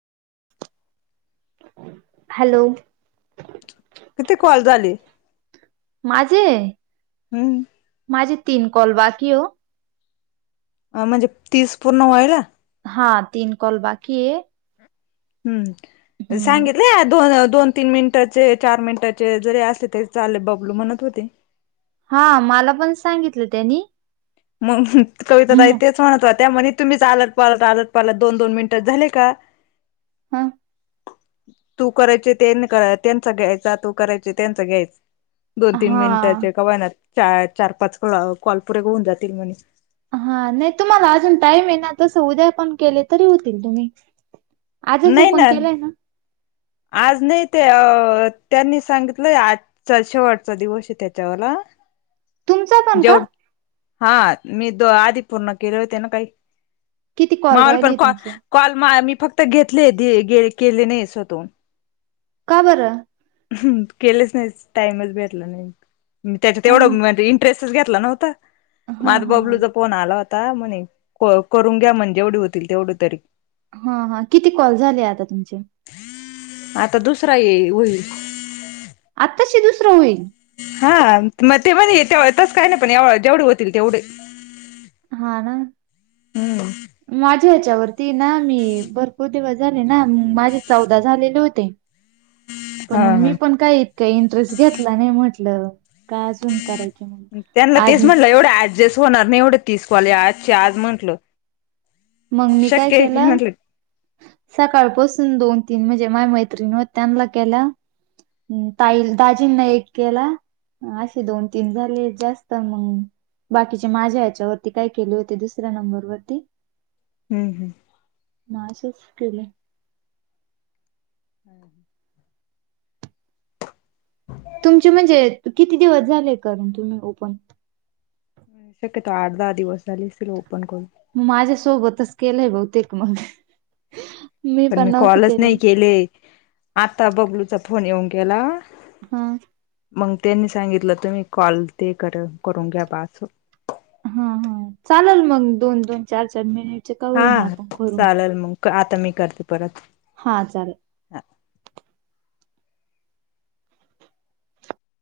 Hello. किती call झाली? माझे... हम्म. माझे तीन कॉल बाकी ओ. अ म्हणजे तीस पूर्ण व्हायला. हा तीन कॉल बाकी हे. हम्, ह सांगितलं दोन दोन. तीन मिनिटाचे चार मिनिटाचे जरी असले तरी चाले बबलू म्हणत होते. हा मला पण सांगितलं त्यांनी. मग, कविता ताई हम्म. तेच. म्हणत होत्या म्हने तुम्हीच झालत पालात आलत पालत दोन दोन मिनिटात झाले का. हा.. तू करायचे त्यां चा त्यांच घ्यायचा तू करायच त्यांचा घ्यायचा. दोन तीन हा मिनिटाचे का होईनात चार पाच कॉल पुरे होऊन जातील म्हणे. हा नाही तुम्हाला अजून टाईम ये ना तसं उद्या पण केले तरी होतील तुम्ही. आजच ओपन केलंय ना. आज नाही ते अ त्यांनी सांगितलंय आज. चल शेवटचा दिवस हे त्याच्यावाला. तुमचा पण का जों हा मी तो आधी पूर्ण केले होते ना काही. किती कॉल मापण राहिले कॉ ल तुमचे कॉल मी फक्त घेतले केले नाही स्वतः हून. का बर. केलेच नाही टाइमच भेटला नाही त्याच्यात अन तेवढं उमेदयेईल. ड्रेस च घे तला नव्हत हा मग हा बबलूचा फोन आला होता. ता म्हणे करून घ्या म्हने जेवढे होतील तेवढं तरी. हा हा किती कॉल झाले आता तुमचे. आता दुसरा येईल होईल. आत्ताशी दुसरं होईल. हा म ते म्हणे तेव तस नाही पण जेवढे तेवढे. हा ना... हम्... माझ्या याच्यावर ना मी भरपूर दिवस झाले ना माझे चौदा झालेले होते. [unintelligible] हा म्हणून मी हा पण काय इतकं इंटरेस्ट घेतला नाही म्हटलं का अजून करायचं. त्यांना तेच म्हटलं एवढं ऍडजस्ट होणार नाही एवढं तीस काॅल आजच्या आज म्हटलं. मग मी काय शक्य केलं सकाळपासून दोन तीन म्हणजे माय मैत्रिणी व त्यांनला केल ताई दाजींना एक केला. असे दोन तीन झाले जास्त मंग बाकीचे माझ्या ह्याच्या वरती काय केले होते दुसऱ्या नंबर वरती हम्म. म अशेच केले. हम हम तुमची म्हणजे किती दिवस झाले करून तुम्ही ओपन. शक्य तो आठ दहा दिवस झाली असतील ओपन करून. मग माझ्यासोबत केलंय बहुतेक मग पण मी कॉलच नाही केले आता बबलूचा फोन येऊन गेला. हा. मग त्यांनी सांगितलं तुम्ही कॉल ते कर करून घ्या बाचो हां हां चालेल मग दोन दोन चार चार मिनिट हा चालेल मग आता मी करते परत. हा चालेल.